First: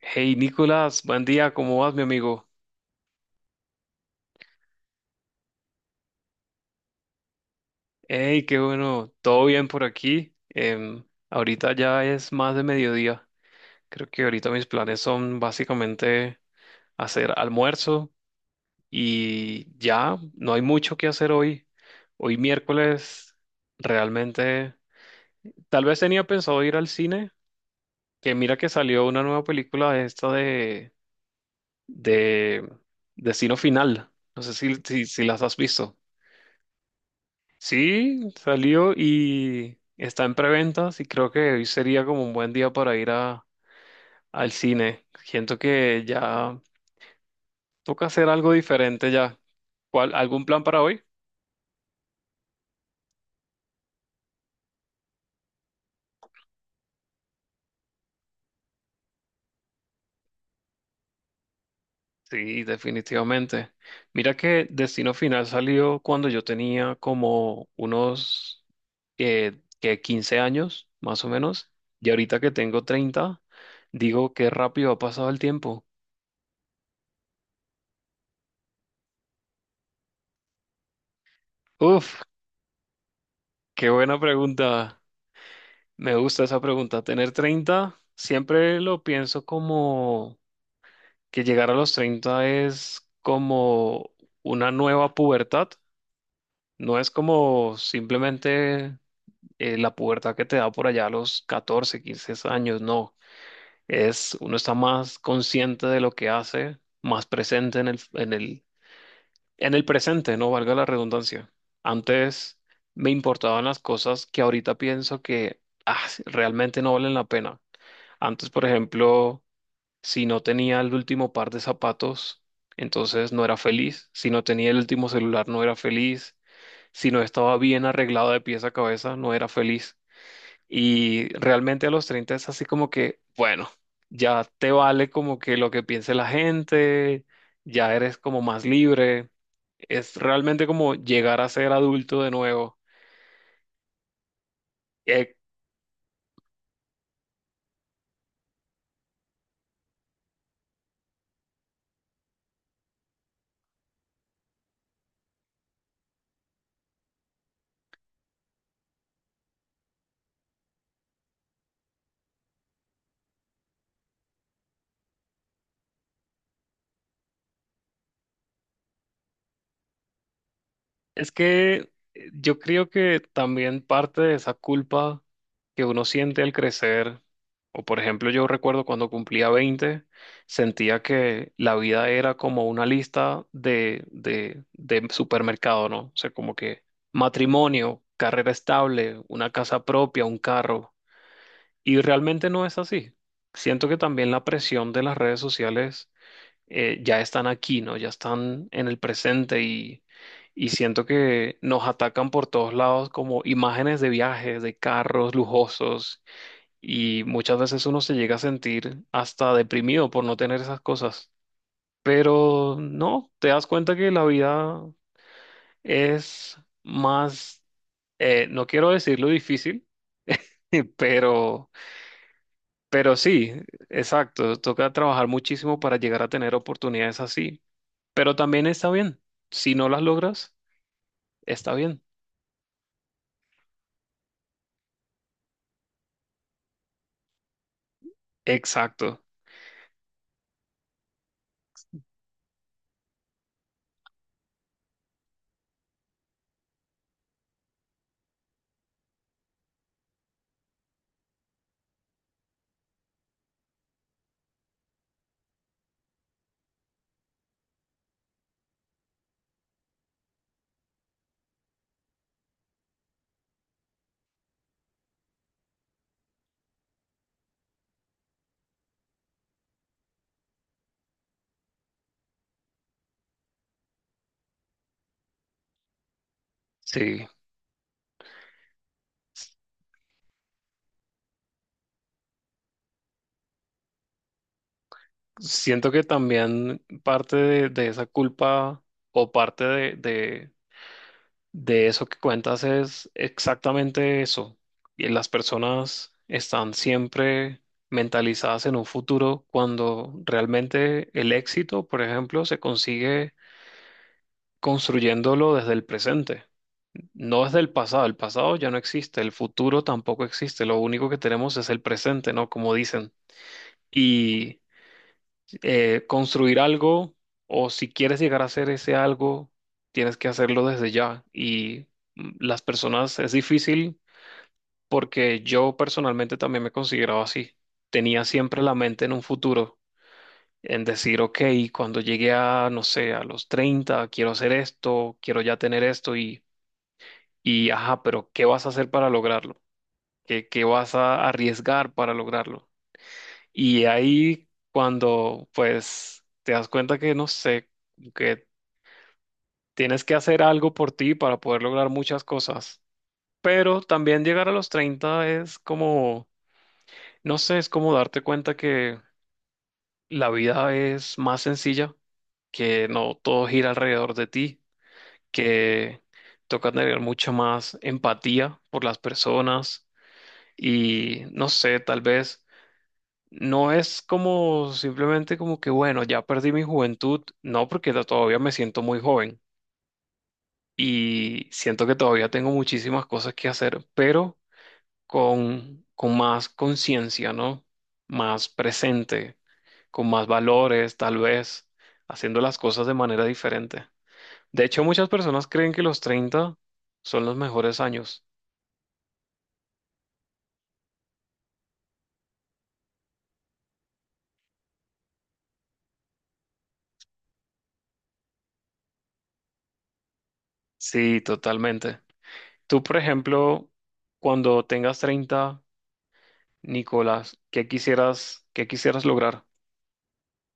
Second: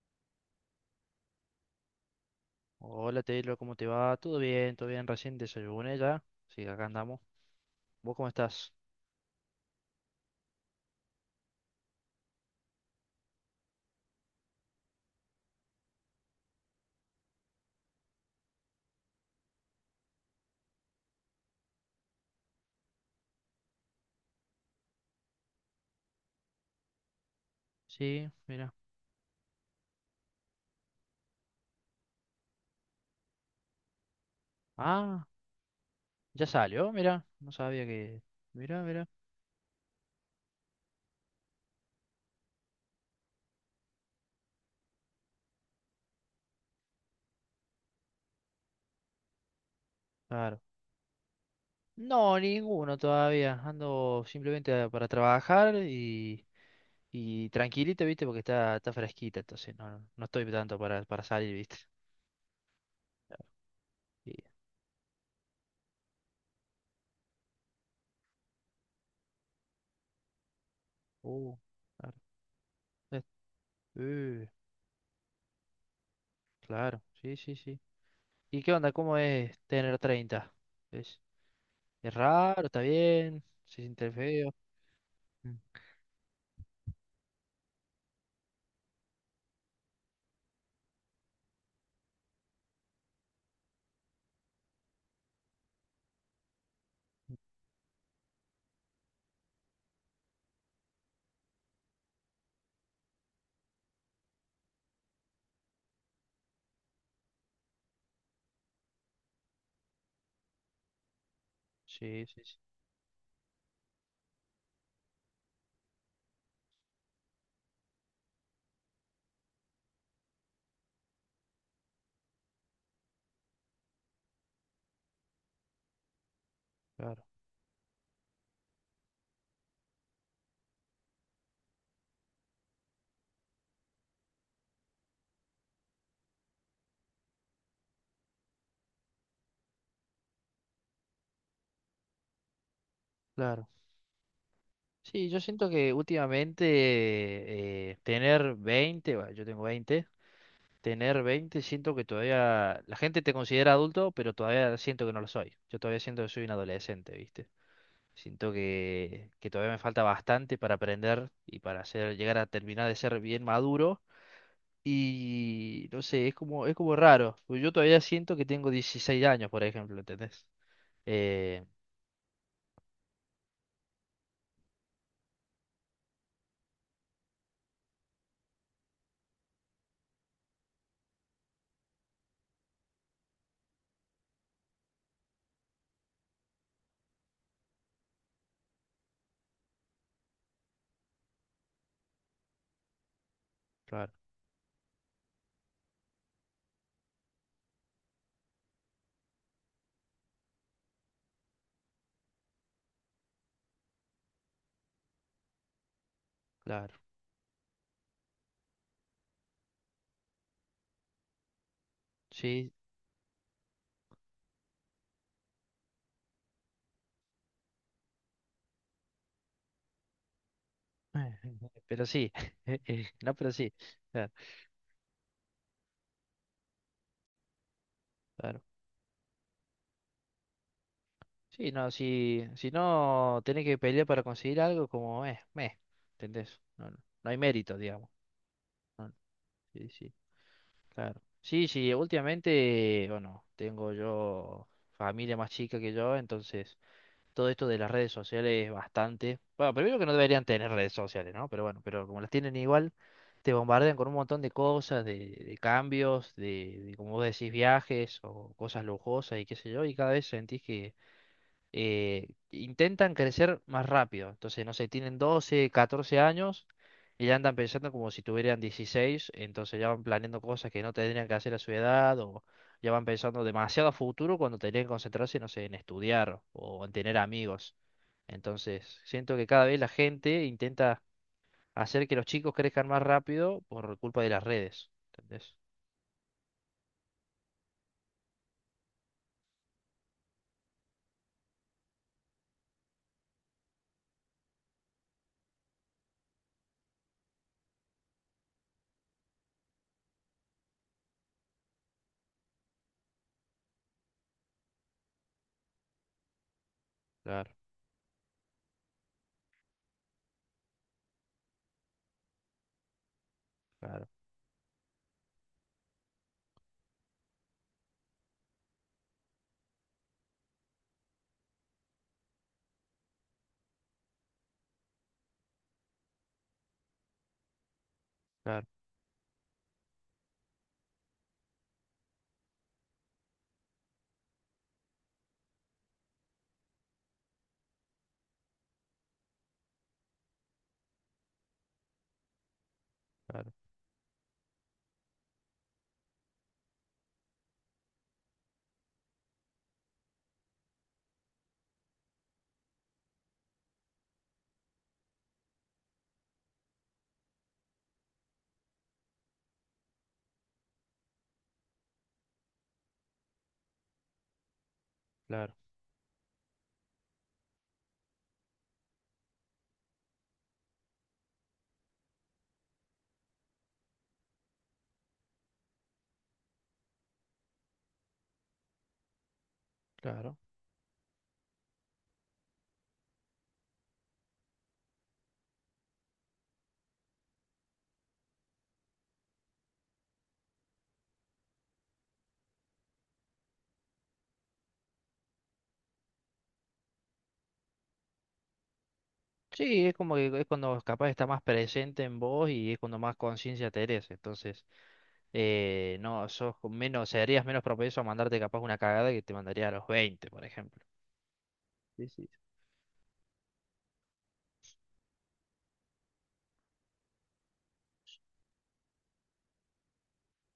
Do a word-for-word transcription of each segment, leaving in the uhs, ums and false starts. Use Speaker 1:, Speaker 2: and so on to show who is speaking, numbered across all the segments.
Speaker 1: Hey Nicolás, buen día, ¿cómo vas, mi amigo?
Speaker 2: Hola Taylor, ¿cómo te va? ¿Todo bien? ¿Todo bien? Recién desayuné ya. Sí, acá andamos. ¿Vos cómo
Speaker 1: Hey, qué
Speaker 2: estás?
Speaker 1: bueno, todo bien por aquí. Em, ahorita ya es más de mediodía. Creo que ahorita mis planes son básicamente hacer almuerzo y ya no hay mucho que hacer hoy. Hoy miércoles, realmente, tal vez tenía pensado ir al cine,
Speaker 2: Sí,
Speaker 1: que mira que
Speaker 2: mira.
Speaker 1: salió una nueva película esta de, de Destino Final. No sé si, si, si
Speaker 2: Ah,
Speaker 1: las has visto.
Speaker 2: ya salió, mira. No sabía que...
Speaker 1: Sí,
Speaker 2: Mira,
Speaker 1: salió
Speaker 2: mira.
Speaker 1: y está en preventas y creo que hoy sería como un buen día para ir a, al cine. Siento que ya toca hacer algo diferente ya. ¿Cuál, algún
Speaker 2: Claro.
Speaker 1: plan para hoy?
Speaker 2: No, ninguno todavía. Ando simplemente para trabajar y, y tranquilito, ¿viste? Porque está, está fresquita, entonces no, no no estoy tanto para, para salir, ¿viste?
Speaker 1: Sí, definitivamente. Mira
Speaker 2: Y-
Speaker 1: que Destino Final salió cuando yo tenía como unos eh, que quince años, más o
Speaker 2: uh,
Speaker 1: menos, y
Speaker 2: claro.
Speaker 1: ahorita que tengo
Speaker 2: Eh,
Speaker 1: treinta, digo
Speaker 2: eh,
Speaker 1: qué rápido ha pasado el tiempo.
Speaker 2: claro, sí, sí, sí. ¿Y qué onda? ¿Cómo es tener treinta? Es
Speaker 1: Uf,
Speaker 2: raro, está bien, se
Speaker 1: qué
Speaker 2: siente
Speaker 1: buena
Speaker 2: feo.
Speaker 1: pregunta.
Speaker 2: Mm.
Speaker 1: Me gusta esa pregunta. Tener treinta siempre lo pienso como que llegar a los treinta es como una nueva pubertad. No es como simplemente eh, la pubertad que te da por allá a los catorce quince años, no. Es, uno está más consciente de lo que hace, más presente en el, en el, en el presente, no valga la redundancia.
Speaker 2: Sí, sí, sí,
Speaker 1: Antes me importaban las cosas que ahorita pienso que ah, realmente no valen la pena. Antes, por ejemplo, si no tenía el último par de zapatos, entonces no era feliz. Si no tenía el último celular, no era feliz. Si no
Speaker 2: claro,
Speaker 1: estaba bien arreglado de pies a cabeza, no era feliz. Y realmente a los treinta es así como que, bueno, ya te vale como que lo que piense la gente, ya eres como más libre. Es realmente como llegar a ser adulto de nuevo.
Speaker 2: claro. Sí,
Speaker 1: Eh,
Speaker 2: yo siento que últimamente eh, tener veinte bueno, yo tengo veinte tener veinte siento que todavía la gente te considera adulto, pero todavía siento que no lo soy. Yo todavía siento que soy un adolescente, ¿viste? Siento que, que todavía me falta bastante para aprender y para hacer, llegar a terminar de ser bien maduro. Y no sé, es como, es como raro. Pues yo todavía siento que tengo dieciséis años, por ejemplo, ¿entendés?
Speaker 1: Es
Speaker 2: Eh,
Speaker 1: que eh, yo creo que también parte de esa culpa que uno siente al crecer, o por ejemplo yo recuerdo cuando cumplía veinte, sentía que la vida era como una lista de, de, de supermercado, ¿no? O sea, como que matrimonio, carrera estable, una casa propia, un carro. Y realmente no es así. Siento que
Speaker 2: claro,
Speaker 1: también la presión de las redes sociales eh, ya están aquí, ¿no? Ya están en el presente y, y siento que nos atacan por todos lados como imágenes de viajes, de carros lujosos
Speaker 2: claro.
Speaker 1: y muchas veces uno se llega a sentir hasta deprimido por no tener esas cosas.
Speaker 2: Sí,
Speaker 1: Pero no, te das cuenta que la vida es más, eh, no quiero decirlo difícil, pero,
Speaker 2: pero sí.
Speaker 1: pero
Speaker 2: No,
Speaker 1: sí,
Speaker 2: pero sí. Claro,
Speaker 1: exacto, toca trabajar muchísimo para llegar a tener oportunidades así. Pero
Speaker 2: claro.
Speaker 1: también está bien. Si no las logras,
Speaker 2: Sí,
Speaker 1: está
Speaker 2: no,
Speaker 1: bien.
Speaker 2: si, si no tenés que pelear para conseguir algo, como es, meh, ¿entendés? No, no, no hay mérito, digamos. No, no.
Speaker 1: Exacto.
Speaker 2: Sí, sí, claro. Sí, sí, últimamente, bueno, tengo yo familia más chica que yo, entonces todo esto de las redes sociales es bastante. Bueno, primero que no deberían tener redes sociales, ¿no? Pero bueno, pero como las tienen igual, te bombardean con un montón de cosas, de, de cambios, de, de, como vos decís, viajes o cosas lujosas y qué sé yo, y cada vez sentís que eh, intentan crecer más rápido. Entonces, no sé, tienen doce catorce años y ya andan pensando como si tuvieran dieciséis, entonces ya van planeando cosas que no tendrían que hacer a su edad o ya van pensando demasiado a futuro cuando tendrían que concentrarse, no sé, en estudiar o en tener
Speaker 1: Sí.
Speaker 2: amigos. Entonces, siento que cada vez la gente intenta hacer que los chicos crezcan más rápido por culpa de las redes. ¿Entendés?
Speaker 1: Siento que también parte de, de esa culpa o parte de, de, de eso que cuentas es exactamente eso. Y las personas están siempre mentalizadas en un futuro cuando realmente el éxito, por ejemplo, se consigue construyéndolo desde el presente. No es
Speaker 2: Claro,
Speaker 1: del pasado, el pasado ya no existe, el futuro tampoco existe, lo único que tenemos es el presente, ¿no? Como dicen.
Speaker 2: claro,
Speaker 1: Y eh, construir algo, o si quieres llegar a hacer ese algo, tienes que hacerlo desde ya. Y mm, las personas es difícil porque yo personalmente también me consideraba así. Tenía siempre
Speaker 2: claro,
Speaker 1: la mente en un futuro, en decir, ok, cuando llegué a, no sé, a los treinta quiero hacer esto, quiero ya tener esto y, y, ajá, pero ¿qué vas a hacer para lograrlo? ¿Qué, qué vas a arriesgar para lograrlo?
Speaker 2: claro,
Speaker 1: Y ahí cuando pues te das cuenta que no sé, que tienes que hacer algo por ti para poder lograr muchas cosas. Pero también llegar a los treinta es como, no sé, es como darte cuenta que la vida es más sencilla, que no todo gira alrededor de ti,
Speaker 2: claro,
Speaker 1: que toca tener mucha más empatía por las personas y no sé, tal vez no es como simplemente como que, bueno, ya perdí mi juventud, no, porque to- todavía me siento muy joven
Speaker 2: claro.
Speaker 1: y siento que todavía tengo muchísimas cosas que hacer, pero con, con más conciencia, ¿no? Más presente, con más valores, tal vez, haciendo las cosas de manera diferente. De hecho, muchas personas creen que los treinta son los mejores años.
Speaker 2: Sí, es como que es cuando capaz está más presente en vos y es cuando más conciencia tenés. Entonces, eh, no, sos con menos, serías menos propenso a mandarte capaz una cagada que te mandaría a los veinte, por ejemplo.
Speaker 1: Sí, totalmente.
Speaker 2: Sí, sí.
Speaker 1: Tú, por ejemplo, cuando tengas treinta Nicolás, ¿qué quisieras, qué quisieras lograr?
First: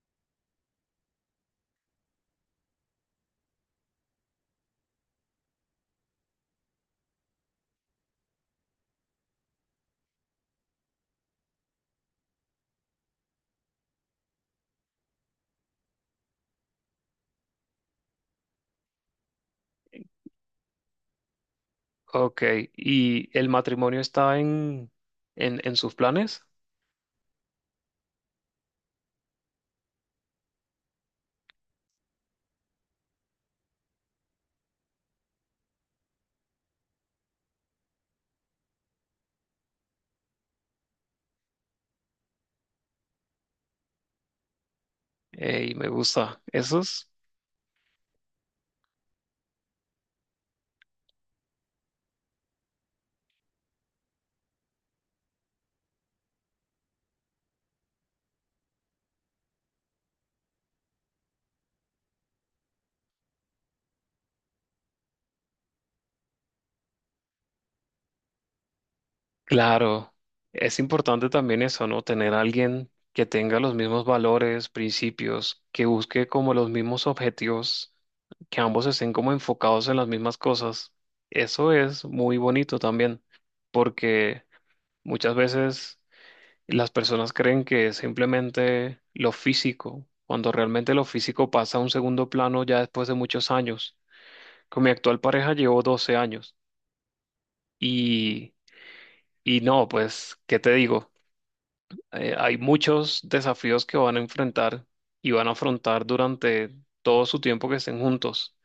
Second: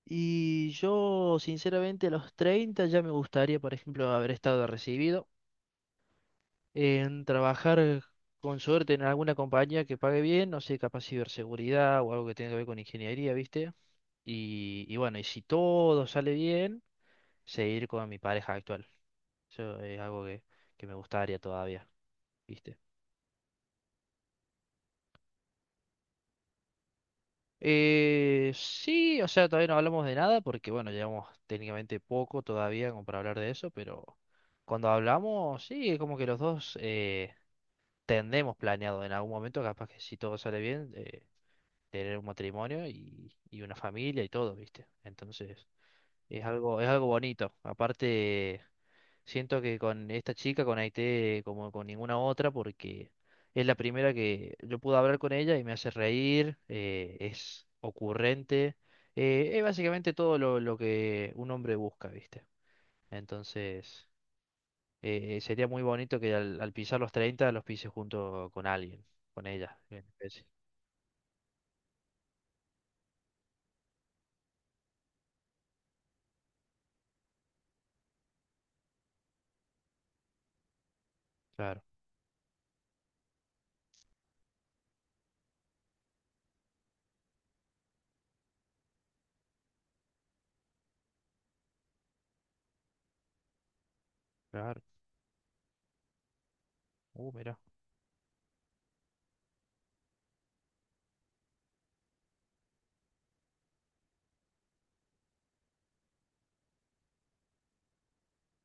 Speaker 2: Y yo, sinceramente, a los treinta ya me gustaría, por ejemplo, haber estado recibido. En trabajar con suerte en alguna compañía que pague bien, no sé, capaz ciberseguridad o algo que tenga que ver con ingeniería, ¿viste? Y, y bueno, y si todo sale bien, seguir con mi pareja actual. Eso es algo que, que me gustaría todavía,
Speaker 1: Ok,
Speaker 2: ¿viste?
Speaker 1: ¿y el matrimonio está en, en, en sus planes?
Speaker 2: Eh, sí, o sea, todavía no hablamos de nada porque, bueno, llevamos técnicamente poco todavía como para hablar de eso, pero cuando hablamos, sí, es como que los dos eh, tendremos planeado en algún momento, capaz que si todo sale bien, eh, tener un matrimonio y, y una familia y todo, ¿viste? Entonces,
Speaker 1: Y me gusta.
Speaker 2: es
Speaker 1: Eso
Speaker 2: algo, es algo
Speaker 1: es,
Speaker 2: bonito. Aparte, siento que con esta chica conecté como con ninguna otra porque es la primera que yo pude hablar con ella y me hace reír, eh, es ocurrente, eh, es básicamente todo lo, lo que un hombre busca, ¿viste? Entonces, eh, sería muy bonito que al, al pisar los treinta los pise junto con alguien, con ella, en
Speaker 1: claro,
Speaker 2: especie.
Speaker 1: es importante también eso, ¿no? Tener a alguien que tenga los mismos valores, principios, que busque como los mismos objetivos, que ambos estén como enfocados en las mismas cosas. Eso
Speaker 2: Claro,
Speaker 1: es muy bonito también, porque muchas veces las personas creen que es simplemente lo físico, cuando realmente lo físico pasa a un segundo plano ya después de muchos años.
Speaker 2: claro.
Speaker 1: Con mi actual pareja llevo doce años
Speaker 2: Uh, mira,
Speaker 1: y, y no, pues, ¿qué te digo? Eh, hay muchos desafíos que van a enfrentar y van a afrontar durante todo su tiempo que estén juntos.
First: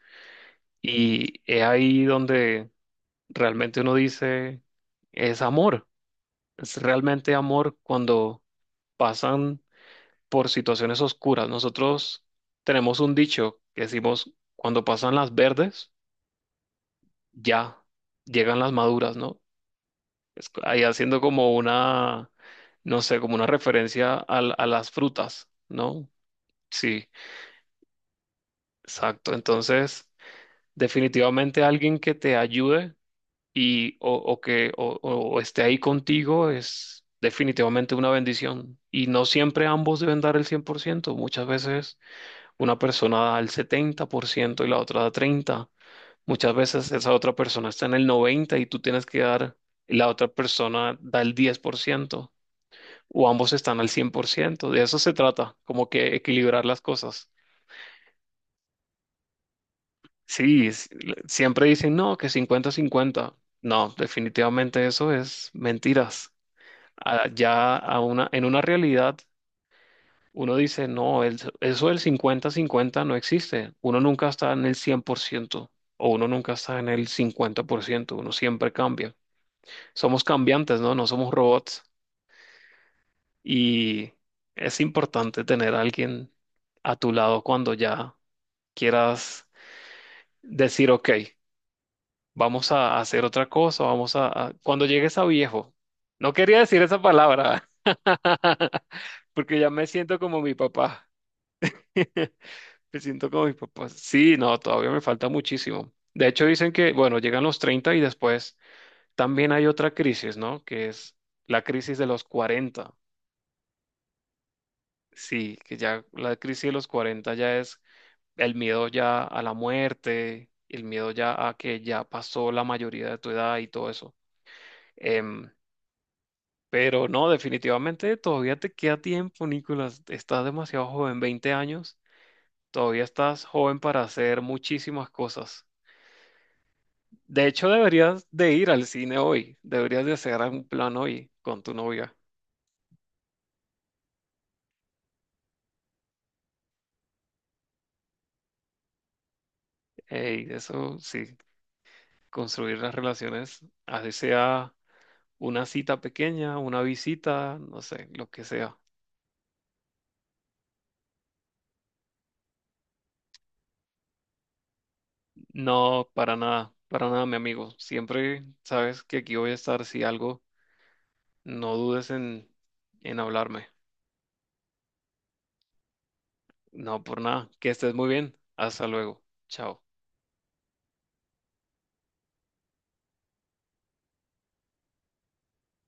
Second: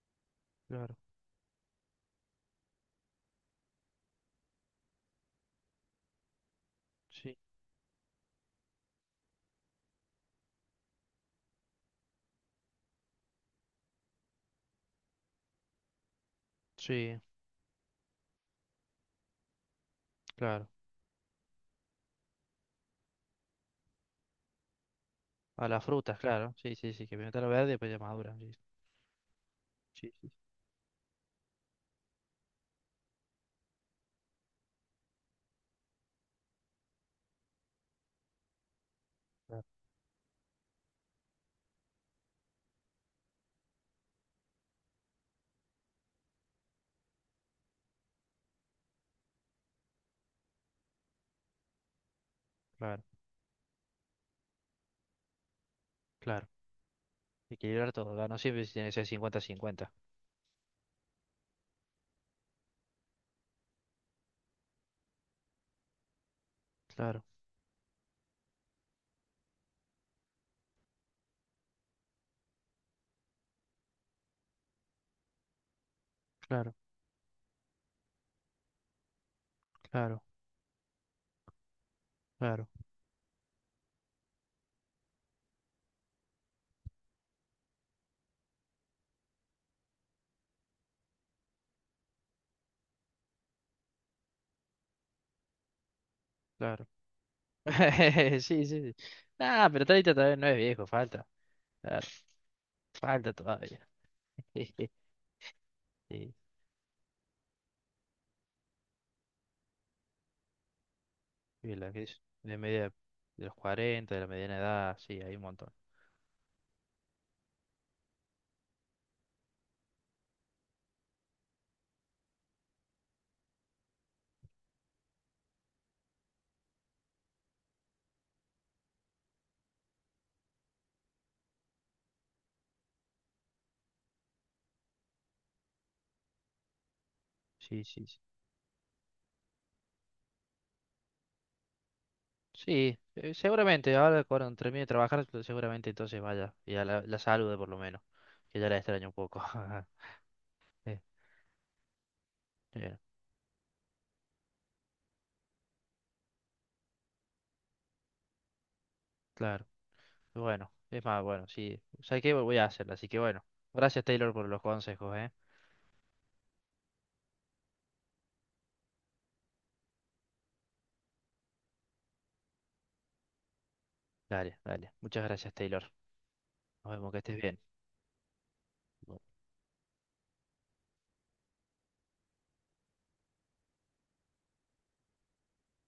Speaker 2: claro.
Speaker 1: Y es ahí donde realmente uno dice, es amor, es realmente
Speaker 2: Sí.
Speaker 1: amor cuando pasan por situaciones oscuras. Nosotros tenemos un dicho que decimos, cuando pasan las verdes,
Speaker 2: Sí,
Speaker 1: ya llegan las maduras, ¿no? Es c-
Speaker 2: claro.
Speaker 1: ahí haciendo como una, no sé, como una referencia al- a las frutas,
Speaker 2: A las
Speaker 1: ¿no?
Speaker 2: frutas, claro. Sí, sí, sí,
Speaker 1: Sí,
Speaker 2: que primero está lo verde y después ya madura. Sí,
Speaker 1: exacto. Entonces,
Speaker 2: sí, sí, sí,
Speaker 1: definitivamente alguien que te ayude y o, o que o, o- o esté ahí contigo es definitivamente una bendición. Y no siempre
Speaker 2: claro,
Speaker 1: ambos deben dar el cien por ciento. Muchas veces una persona da el setenta por ciento y la otra da treinta por ciento. Muchas veces esa otra persona está en el noventa por ciento y tú tienes que dar, y la otra persona da el diez por ciento,
Speaker 2: claro,
Speaker 1: o ambos están al cien por ciento. De eso se trata, como que
Speaker 2: claro.
Speaker 1: equilibrar las cosas.
Speaker 2: Equilibrar todo, ¿verdad? No siempre tiene que ser cincuenta cincuenta.
Speaker 1: Sí, es- siempre dicen, no, que cincuenta cincuenta. No, definitivamente eso es mentiras.
Speaker 2: Claro,
Speaker 1: Ah, ya a una, en una realidad uno dice, no, el- eso del cincuenta cincuenta no existe. Uno nunca está en el cien por ciento o uno nunca
Speaker 2: claro,
Speaker 1: está en el cincuenta por ciento. Uno siempre cambia.
Speaker 2: claro,
Speaker 1: Somos cambiantes, ¿no? No somos robots.
Speaker 2: claro,
Speaker 1: Y es importante tener a alguien a tu lado cuando ya quieras decir, ok, vamos a hacer otra cosa, vamos a... a-". Cuando llegues a viejo. No quería decir
Speaker 2: claro.
Speaker 1: esa palabra,
Speaker 2: Sí, sí, sí.
Speaker 1: porque ya
Speaker 2: Ah,
Speaker 1: me
Speaker 2: pero treinta
Speaker 1: siento
Speaker 2: todavía
Speaker 1: como
Speaker 2: no
Speaker 1: mi
Speaker 2: es viejo,
Speaker 1: papá.
Speaker 2: falta. Claro,
Speaker 1: Me siento
Speaker 2: falta
Speaker 1: como mis
Speaker 2: todavía.
Speaker 1: papás. Sí, no, todavía me falta muchísimo. De
Speaker 2: Sí,
Speaker 1: hecho, dicen que, bueno, llegan los treinta y después también hay otra crisis, ¿no? Que es la
Speaker 2: sí, la
Speaker 1: crisis
Speaker 2: que
Speaker 1: de
Speaker 2: es
Speaker 1: los
Speaker 2: de media
Speaker 1: cuarenta.
Speaker 2: de los cuarenta, de la mediana edad, sí, hay un
Speaker 1: Sí,
Speaker 2: montón.
Speaker 1: que ya la crisis de los cuarenta ya es el miedo ya a la muerte, el miedo ya a que ya pasó la mayoría de tu edad y todo eso. Em, pero no, definitivamente todavía te queda tiempo, Nicolás. Estás demasiado joven, veinte años. Todavía estás joven para hacer muchísimas cosas. De hecho,
Speaker 2: Sí, sí, sí.
Speaker 1: deberías de ir al cine hoy, deberías de hacer un plan hoy con tu novia.
Speaker 2: Sí, eh, seguramente, ahora cuando termine de trabajar, seguramente entonces vaya y a la, la salude por lo menos, que ya la extraño un poco.
Speaker 1: Eh, Y eso
Speaker 2: Eh,
Speaker 1: sí, construir las
Speaker 2: eh,
Speaker 1: relaciones, así sea una cita pequeña, una visita, no sé, lo que sea.
Speaker 2: claro, bueno, es más, bueno, sí, ¿sabes qué? Voy a hacerla, así que bueno, gracias Taylor por los consejos, ¿eh?
Speaker 1: No, para nada, para nada, mi amigo. Siempre sabes que aquí voy a estar, si algo, no dudes en, en hablarme.
Speaker 2: Dale, dale, muchas gracias Taylor, nos
Speaker 1: No,
Speaker 2: vemos, que
Speaker 1: por
Speaker 2: estés
Speaker 1: nada,
Speaker 2: bien.
Speaker 1: que estés muy bien. Hasta luego. Chao.